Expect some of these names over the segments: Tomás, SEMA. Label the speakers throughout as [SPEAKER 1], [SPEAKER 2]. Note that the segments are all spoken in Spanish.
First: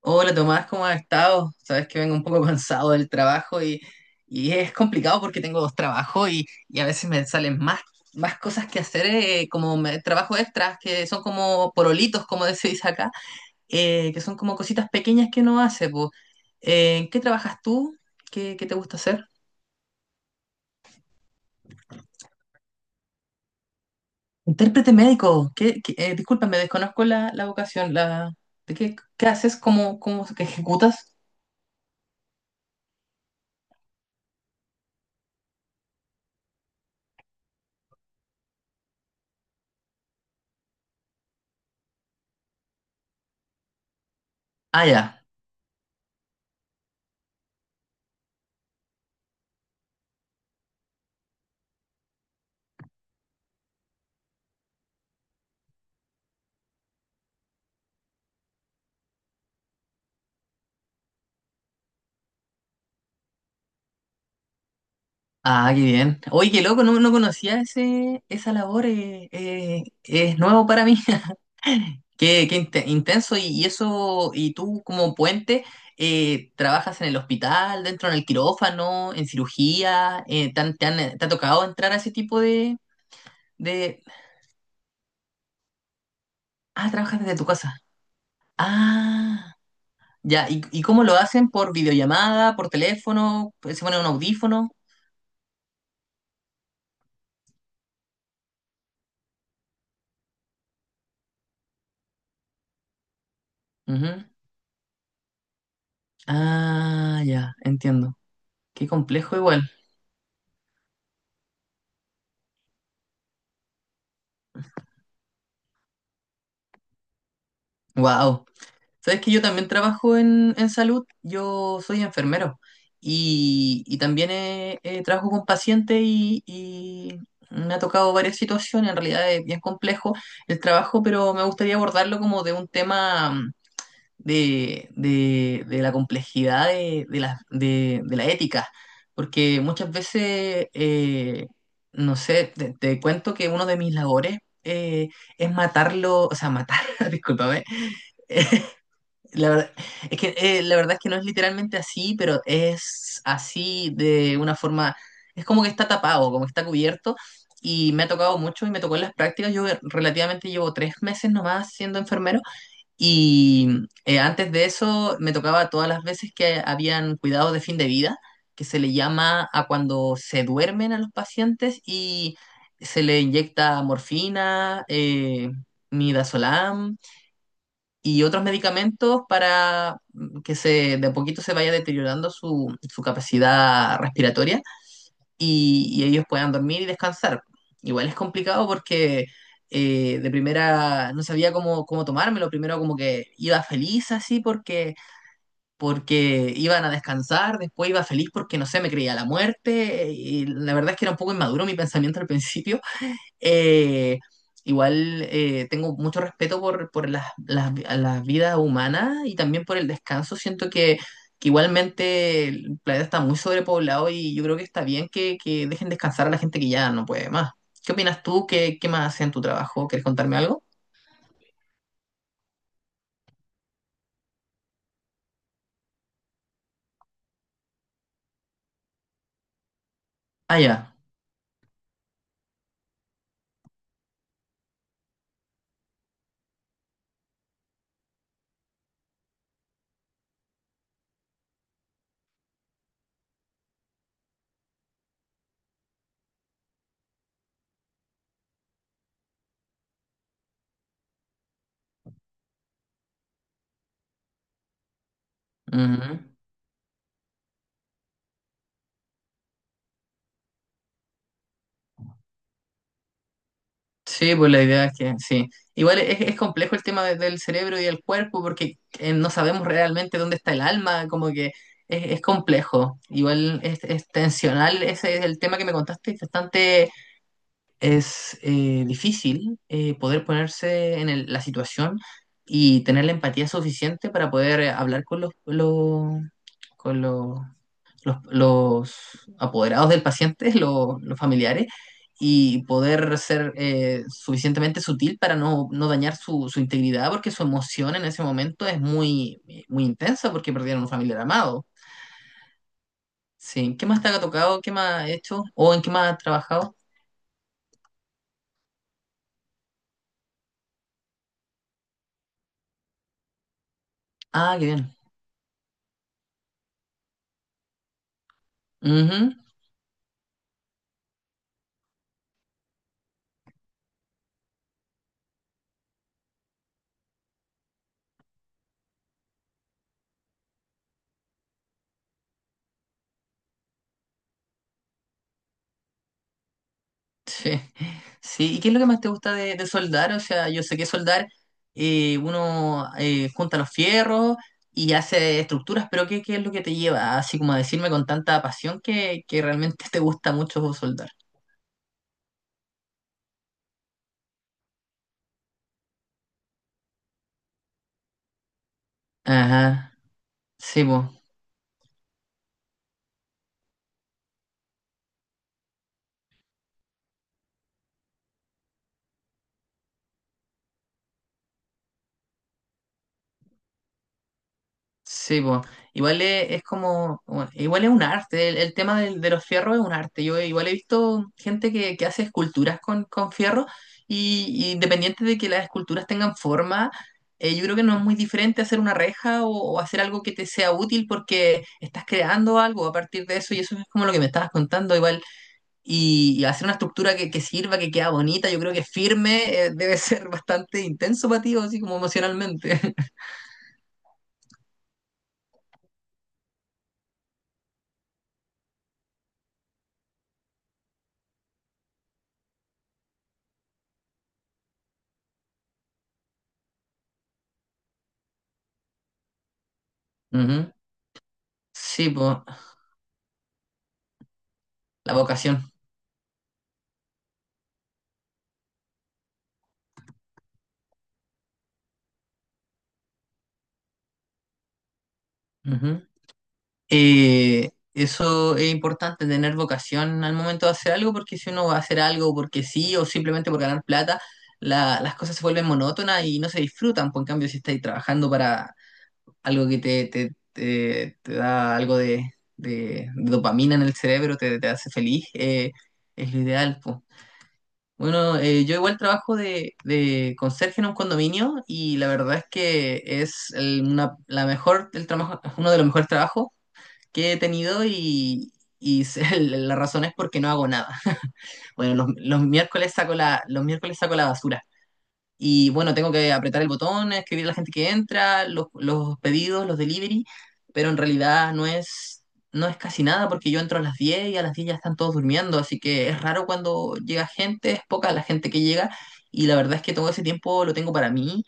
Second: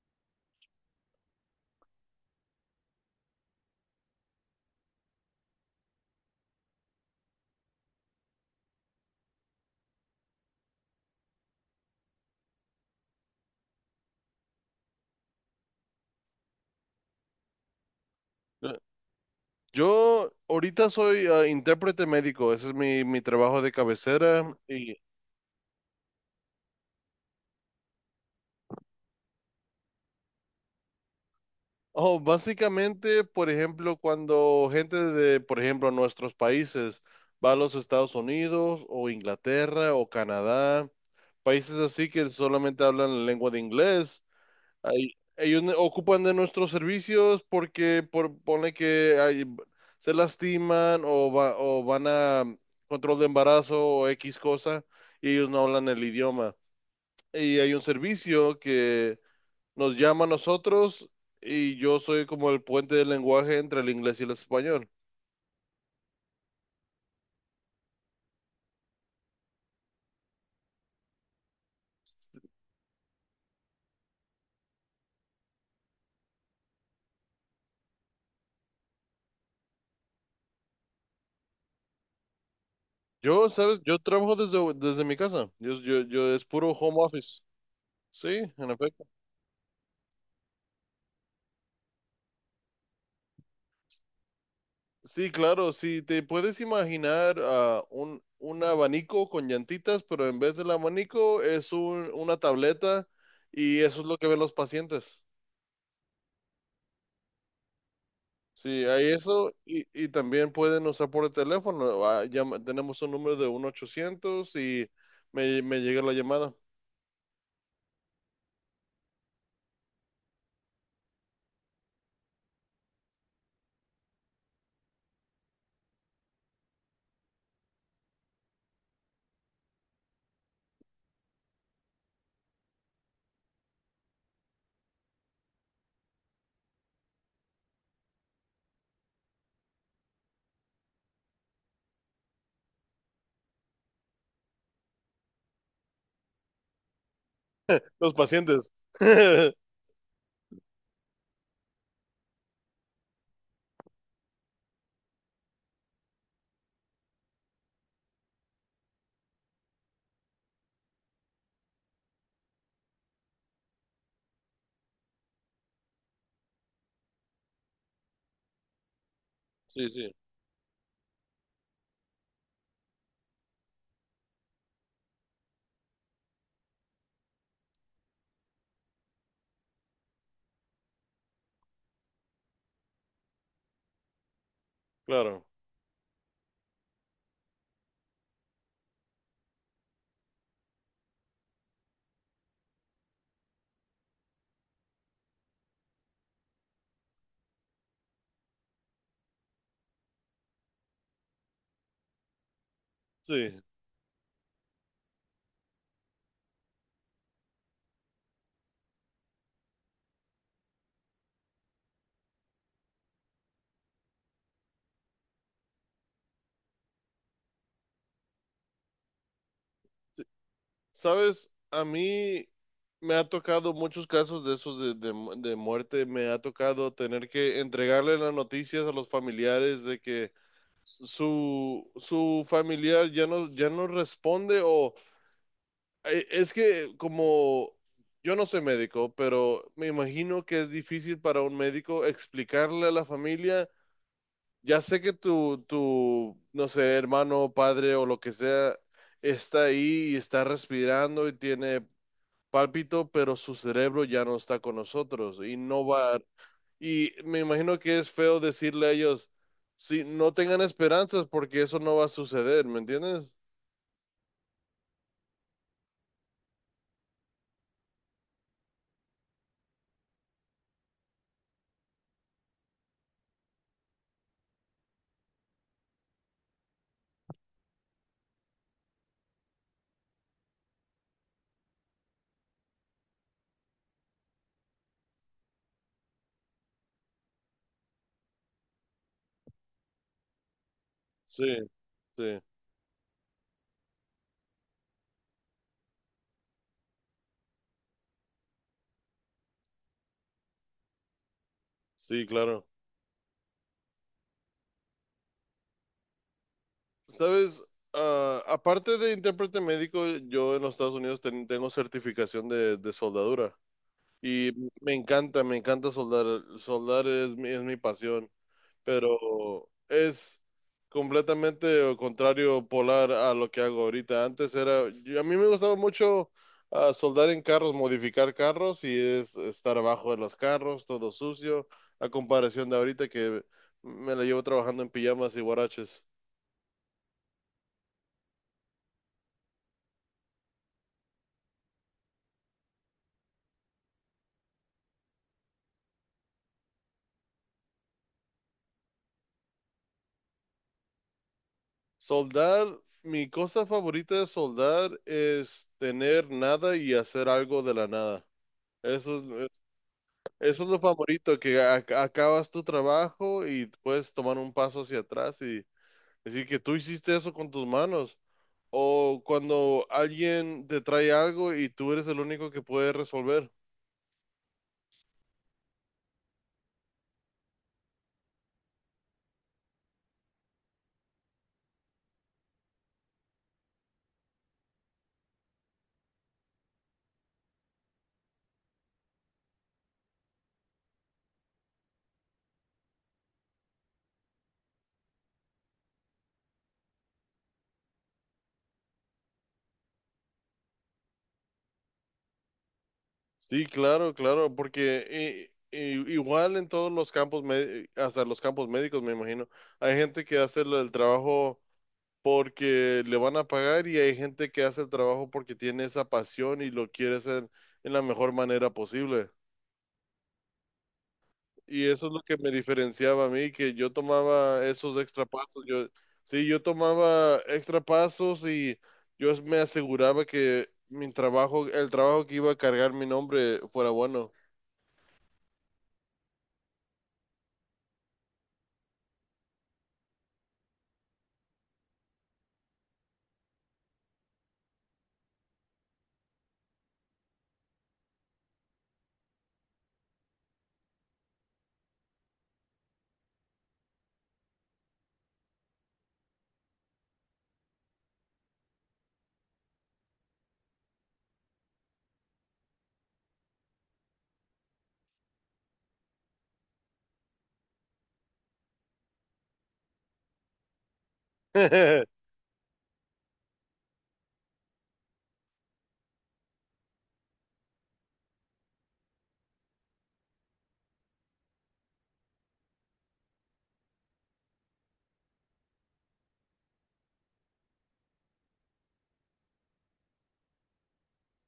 [SPEAKER 1] Hola Tomás, ¿cómo has estado? Sabes que vengo un poco cansado del trabajo y es complicado porque tengo dos trabajos y a veces me salen más cosas que hacer, trabajo extras, que son como porolitos, como se dice acá, que son como cositas pequeñas que uno hace, po. ¿En qué trabajas tú? ¿Qué te
[SPEAKER 2] Eh,
[SPEAKER 1] gusta hacer?
[SPEAKER 2] Yo ahorita soy intérprete médico, ese es mi trabajo de cabecera.
[SPEAKER 1] Intérprete médico. ¿ Disculpa, me desconozco la vocación. ¿Qué haces? ¿Cómo ejecutas?
[SPEAKER 2] Básicamente, por ejemplo, cuando gente por ejemplo, nuestros países va a los Estados Unidos o Inglaterra o Canadá, países así que solamente hablan la lengua de inglés.
[SPEAKER 1] Ah, ya.
[SPEAKER 2] Ocupan de nuestros servicios porque pone que se lastiman o van a control de embarazo o X cosa y ellos no hablan el idioma. Y hay un servicio que nos llama a nosotros, y yo soy como el puente del lenguaje entre el inglés y el español.
[SPEAKER 1] Ah, qué bien. Oye, qué loco, no conocía esa labor, es nuevo para mí. Qué intenso, y eso, y tú como puente, trabajas en el hospital, dentro del quirófano, en cirugía. ¿Te ha tocado entrar a ese tipo de,
[SPEAKER 2] ¿Sabes? Yo
[SPEAKER 1] de...
[SPEAKER 2] trabajo desde mi casa. Yo es puro
[SPEAKER 1] Ah,
[SPEAKER 2] home
[SPEAKER 1] trabajas desde
[SPEAKER 2] office.
[SPEAKER 1] tu casa.
[SPEAKER 2] Sí, en efecto.
[SPEAKER 1] Ah, ya. ¿Y cómo lo hacen? ¿Por videollamada, por teléfono? ¿Se pone un audífono?
[SPEAKER 2] Sí, claro. Si te puedes imaginar un abanico con llantitas, pero en vez del abanico es una tableta, y eso es lo
[SPEAKER 1] Ujú.
[SPEAKER 2] que ven los pacientes.
[SPEAKER 1] Ah, ya, entiendo.
[SPEAKER 2] Sí,
[SPEAKER 1] Qué
[SPEAKER 2] hay
[SPEAKER 1] complejo
[SPEAKER 2] eso,
[SPEAKER 1] igual.
[SPEAKER 2] y también pueden usar por el teléfono. Tenemos un número de 1-800 y me llega la llamada.
[SPEAKER 1] Wow. Sabes que yo también trabajo en salud, yo soy enfermero y también trabajo con pacientes y me ha tocado varias situaciones, en realidad es bien complejo el trabajo, pero me gustaría abordarlo como de un tema, de la complejidad de la ética, porque muchas veces, no sé, te cuento que uno de mis labores eh, es matarlo, o sea, matar, discúlpame.
[SPEAKER 2] Los pacientes.
[SPEAKER 1] La verdad, la verdad es que no es literalmente así, pero es así de una forma, es como que está tapado, como que está cubierto, y me ha tocado mucho y me tocó en las prácticas, yo relativamente llevo 3 meses nomás siendo enfermero, y antes de eso me tocaba todas las veces que habían cuidados de fin de vida, que se le llama a
[SPEAKER 2] Sí, sí,
[SPEAKER 1] cuando se duermen a los pacientes y se le inyecta morfina, midazolam y otros medicamentos para que se de a poquito se vaya deteriorando su capacidad respiratoria
[SPEAKER 2] claro,
[SPEAKER 1] y ellos puedan dormir y descansar. Igual es complicado porque de primera no sabía cómo tomármelo, primero como que iba feliz así porque iban a descansar, después iba feliz porque no sé, me creía la muerte y la verdad es que era un poco inmaduro mi pensamiento al principio,
[SPEAKER 2] sí.
[SPEAKER 1] eh, igual, tengo mucho respeto por las vidas humanas y también por el descanso. Siento que igualmente el planeta está muy sobrepoblado y yo creo que está bien que dejen descansar a la gente que ya no puede más. ¿Qué opinas tú? ¿Qué más hace en tu trabajo? ¿Quieres contarme algo?
[SPEAKER 2] Sabes, a mí me ha tocado muchos casos de esos de muerte. Me ha tocado tener que entregarle las noticias a los familiares de que
[SPEAKER 1] Ah, ya.
[SPEAKER 2] su familiar ya no responde, o es que como yo no soy médico, pero me imagino que es difícil para un médico explicarle a la familia, ya sé que no sé, hermano, padre o lo que sea, está ahí y está respirando y tiene pálpito, pero su cerebro ya no está con nosotros y no
[SPEAKER 1] Ujú.
[SPEAKER 2] va. Y me imagino que es feo decirle a ellos, si no, tengan esperanzas porque eso no va a suceder, ¿me entiendes?
[SPEAKER 1] Sí, pues la idea es que sí. Igual es complejo el tema del cerebro y del cuerpo porque no sabemos realmente dónde está el alma, como que es complejo. Igual es tensional, ese es el tema que me contaste, es bastante, difícil poder ponerse en la situación y tener la empatía suficiente para poder hablar con los apoderados del paciente, los
[SPEAKER 2] Sí,
[SPEAKER 1] familiares,
[SPEAKER 2] sí,
[SPEAKER 1] y poder ser suficientemente sutil para no dañar su integridad, porque su emoción en ese momento es muy, muy intensa porque perdieron un familiar amado.
[SPEAKER 2] sí, claro.
[SPEAKER 1] Sí, ¿qué más te ha tocado? ¿Qué más ha hecho? ¿O en qué más ha trabajado?
[SPEAKER 2] ¿Sabes? Ah, aparte de intérprete médico, yo en los Estados Unidos tengo certificación de soldadura, y
[SPEAKER 1] Ah, qué bien.
[SPEAKER 2] me encanta soldar. Soldar es es mi pasión.
[SPEAKER 1] Ujú.
[SPEAKER 2] Pero es completamente contrario polar a lo que hago ahorita. Antes era, a mí me gustaba mucho soldar en carros, modificar carros, y es estar abajo de los carros, todo sucio, a comparación de ahorita que me la llevo trabajando en pijamas y guaraches.
[SPEAKER 1] Sí, sí. ¿Y qué es lo que más te gusta de soldar? O sea, yo sé que soldar uno junta los fierros y hace estructuras, pero ¿qué es lo que te lleva así como a decirme con tanta pasión que realmente te gusta mucho soldar?
[SPEAKER 2] Soldar, mi cosa favorita de soldar es tener nada y hacer algo de la nada. Eso
[SPEAKER 1] Ajá,
[SPEAKER 2] Eso es lo
[SPEAKER 1] sí, pues.
[SPEAKER 2] favorito, que acabas tu trabajo y puedes tomar un paso hacia atrás y decir que tú hiciste eso con tus manos. O cuando alguien te trae algo y tú eres el único que puede resolver.
[SPEAKER 1] Sí, po. Igual es como, bueno, igual es un arte, el tema los fierros es un arte. Yo igual he visto gente que hace esculturas con fierro y independiente de que las esculturas tengan forma, yo creo que no es muy diferente hacer una reja o hacer algo que te sea útil porque estás creando algo a partir de eso y eso es como lo que me estabas contando igual. Y hacer una estructura que sirva, que queda bonita, yo creo que firme, debe ser bastante intenso para ti, o así como emocionalmente.
[SPEAKER 2] Sí, claro, claro, porque igual en todos los campos, hasta los campos médicos, me imagino, hay gente que hace el trabajo porque le van a pagar, y hay gente que hace el trabajo porque tiene esa pasión y lo quiere hacer en la mejor manera posible.
[SPEAKER 1] Ujú.
[SPEAKER 2] Y eso
[SPEAKER 1] Sí,
[SPEAKER 2] es lo que
[SPEAKER 1] pues.
[SPEAKER 2] me diferenciaba a mí, que yo tomaba esos
[SPEAKER 1] La
[SPEAKER 2] extra pasos.
[SPEAKER 1] vocación.
[SPEAKER 2] Yo tomaba extra pasos, y yo me aseguraba que mi trabajo, el trabajo que iba a cargar mi nombre, fuera bueno.
[SPEAKER 1] Ujú. Eso es importante, tener vocación al momento de hacer algo, porque si uno va a hacer algo porque sí o simplemente por ganar plata, las cosas se vuelven monótonas y no se disfrutan. Por en cambio, si estáis trabajando para algo que te da algo de dopamina en el cerebro, te hace feliz, es lo ideal, po. Bueno, yo igual trabajo de conserje en un condominio y la verdad es que es el- una, la mejor, el trabajo, uno de los mejores trabajos que he tenido, y la razón es porque no hago nada. Bueno, los, los miércoles saco la basura. Y bueno, tengo que apretar el botón, escribir a la gente que entra, los pedidos, los delivery, pero en realidad no es casi nada porque yo entro a las 10 y a las 10 ya están todos durmiendo, así que es raro cuando llega gente, es poca la gente que llega y la verdad es que todo ese tiempo lo tengo para mí.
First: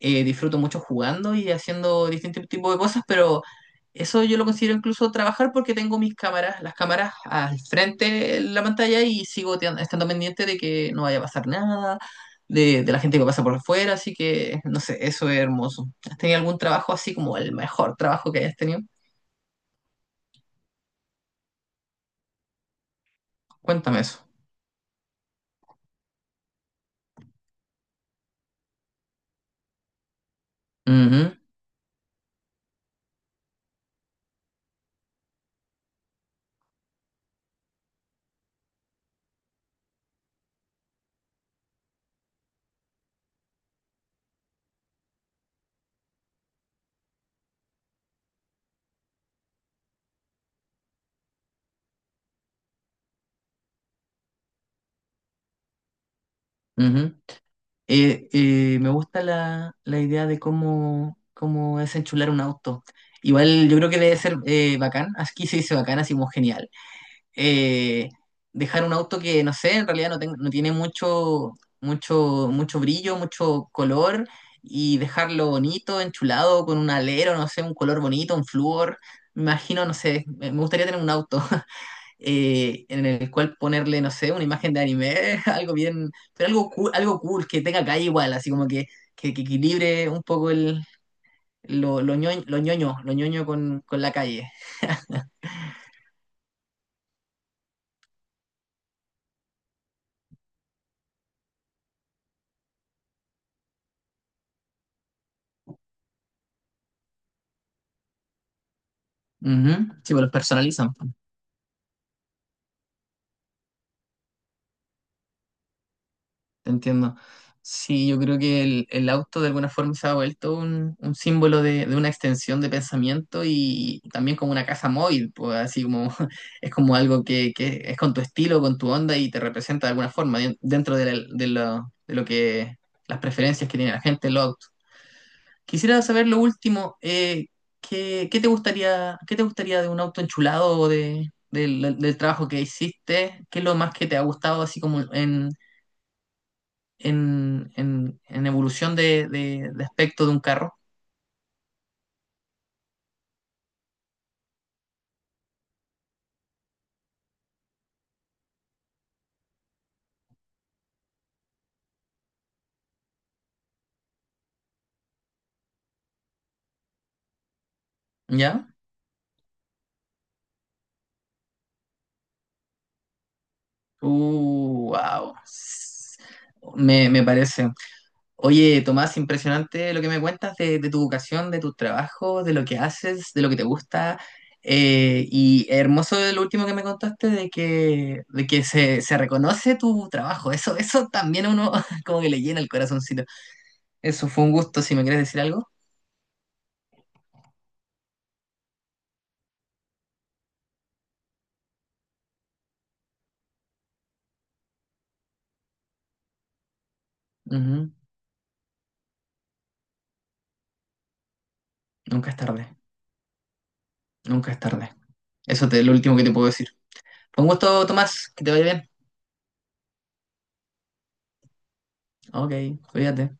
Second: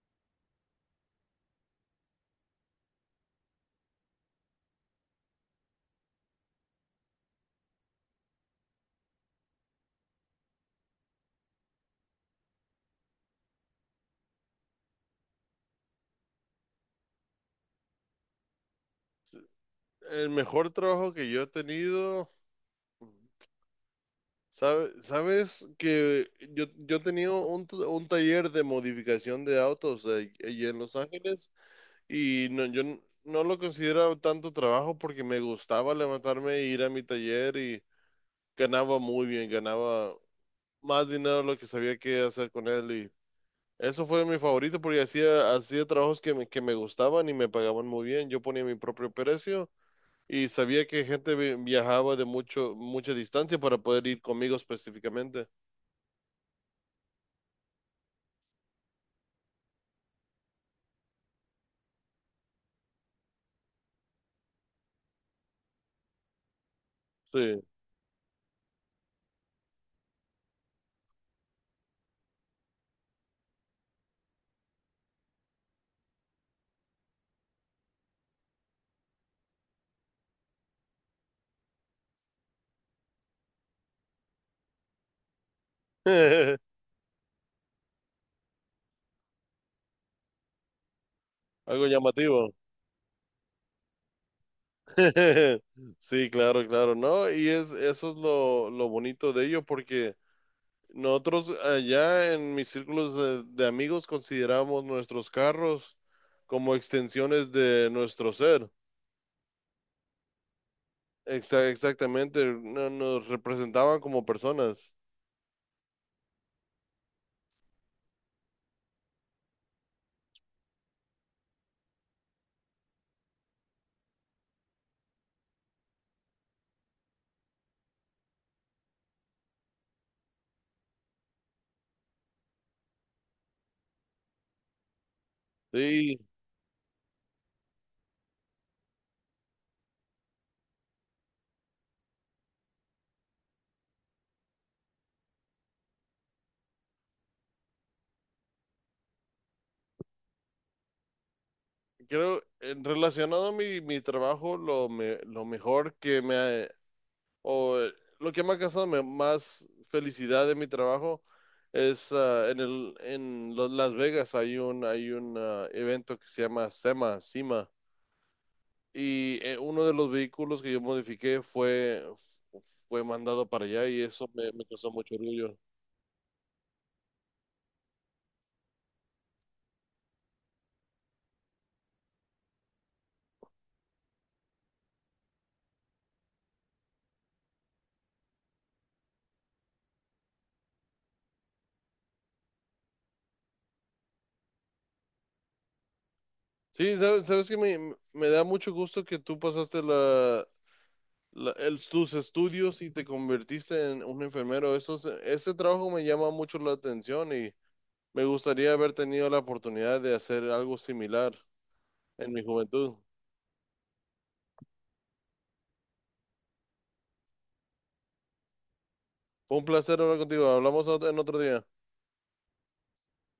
[SPEAKER 1] Disfruto mucho jugando y haciendo distintos tipos de cosas, pero eso yo lo considero incluso trabajar porque tengo mis cámaras, las cámaras al frente de la pantalla y sigo estando pendiente de que no vaya a pasar nada, de la gente que pasa por afuera, así que no sé, eso es hermoso. ¿Has tenido algún trabajo así como el mejor trabajo que hayas tenido?
[SPEAKER 2] El mejor trabajo que yo he tenido,
[SPEAKER 1] Cuéntame eso.
[SPEAKER 2] sabes que yo he tenido un, un taller de modificación de autos allí en Los
[SPEAKER 1] Ujú,
[SPEAKER 2] Ángeles, y no, yo no lo consideraba tanto trabajo porque me gustaba levantarme e ir a mi taller, y ganaba muy bien, ganaba más dinero de lo que sabía que hacer con él. Y eso fue mi favorito porque hacía, hacía trabajos que que me gustaban y me pagaban muy bien. Yo ponía mi propio precio y sabía que gente viajaba de mucho, mucha distancia para poder ir conmigo específicamente.
[SPEAKER 1] ujú. Me gusta la idea de cómo es enchular un auto. Igual yo creo que debe ser bacán, aquí se dice bacán, así como genial.
[SPEAKER 2] Sí,
[SPEAKER 1] Eh, dejar un auto que, no sé, en realidad no tiene mucho, mucho, mucho brillo, mucho color, y dejarlo bonito, enchulado, con un alero, no sé, un color bonito, un flúor. Me imagino, no sé, me gustaría tener un auto. En el cual ponerle, no sé, una imagen de anime, algo bien, pero algo cool, que tenga calle igual, así como que, que equilibre un poco el,
[SPEAKER 2] algo
[SPEAKER 1] lo, ñoño,
[SPEAKER 2] llamativo.
[SPEAKER 1] lo ñoño, lo ñoño con la calle.
[SPEAKER 2] Sí, claro, claro, ¿no? Y es, eso es lo bonito de ello porque... Nosotros allá en mis círculos de amigos consideramos nuestros carros como extensiones de nuestro ser.
[SPEAKER 1] Ujú. Sí, pues los personalizan.
[SPEAKER 2] Exactamente, nos representaban como personas.
[SPEAKER 1] Entiendo. Sí, yo creo que el auto de alguna forma se ha vuelto un símbolo de una extensión de pensamiento y también como una casa móvil, pues así como es como algo que es con tu estilo, con tu onda y te representa de alguna forma dentro de, la- de lo que las preferencias que tiene la gente en los autos. Quisiera
[SPEAKER 2] Sí,
[SPEAKER 1] saber lo último. ¿Qué te gustaría de un auto enchulado o de, del del trabajo que hiciste? ¿Qué es lo más que te ha gustado así como en en evolución de aspecto de un carro,
[SPEAKER 2] creo, relacionado a mi trabajo, lo mejor que me ha, o lo que me ha causado más felicidad de mi trabajo es en Las Vegas hay hay un evento que se llama SEMA.
[SPEAKER 1] ¿ya?
[SPEAKER 2] Y uno de los vehículos que yo modifiqué fue mandado para allá, y eso me, me causó mucho
[SPEAKER 1] Wow.
[SPEAKER 2] orgullo.
[SPEAKER 1] Me parece. Oye, Tomás, impresionante lo que me cuentas de tu vocación, de tus trabajos, de lo que haces, de lo que te gusta. Y hermoso lo último que me contaste de que se reconoce tu trabajo. Eso también a uno como que le llena el corazoncito. Eso fue un gusto, si me quieres decir algo.
[SPEAKER 2] Sí, sabes, sabes que me da mucho gusto que tú pasaste tus estudios y te convertiste en un enfermero. Ese trabajo me llama mucho la atención, y
[SPEAKER 1] Ujú.
[SPEAKER 2] me gustaría haber tenido la oportunidad de hacer algo similar
[SPEAKER 1] Nunca
[SPEAKER 2] en
[SPEAKER 1] es
[SPEAKER 2] mi
[SPEAKER 1] tarde,
[SPEAKER 2] juventud.
[SPEAKER 1] nunca es tarde. Eso es lo último que te puedo decir. Fue un gusto, Tomás, que te vaya bien.
[SPEAKER 2] Fue un placer hablar contigo. Hablamos en otro día.
[SPEAKER 1] Ok, cuídate.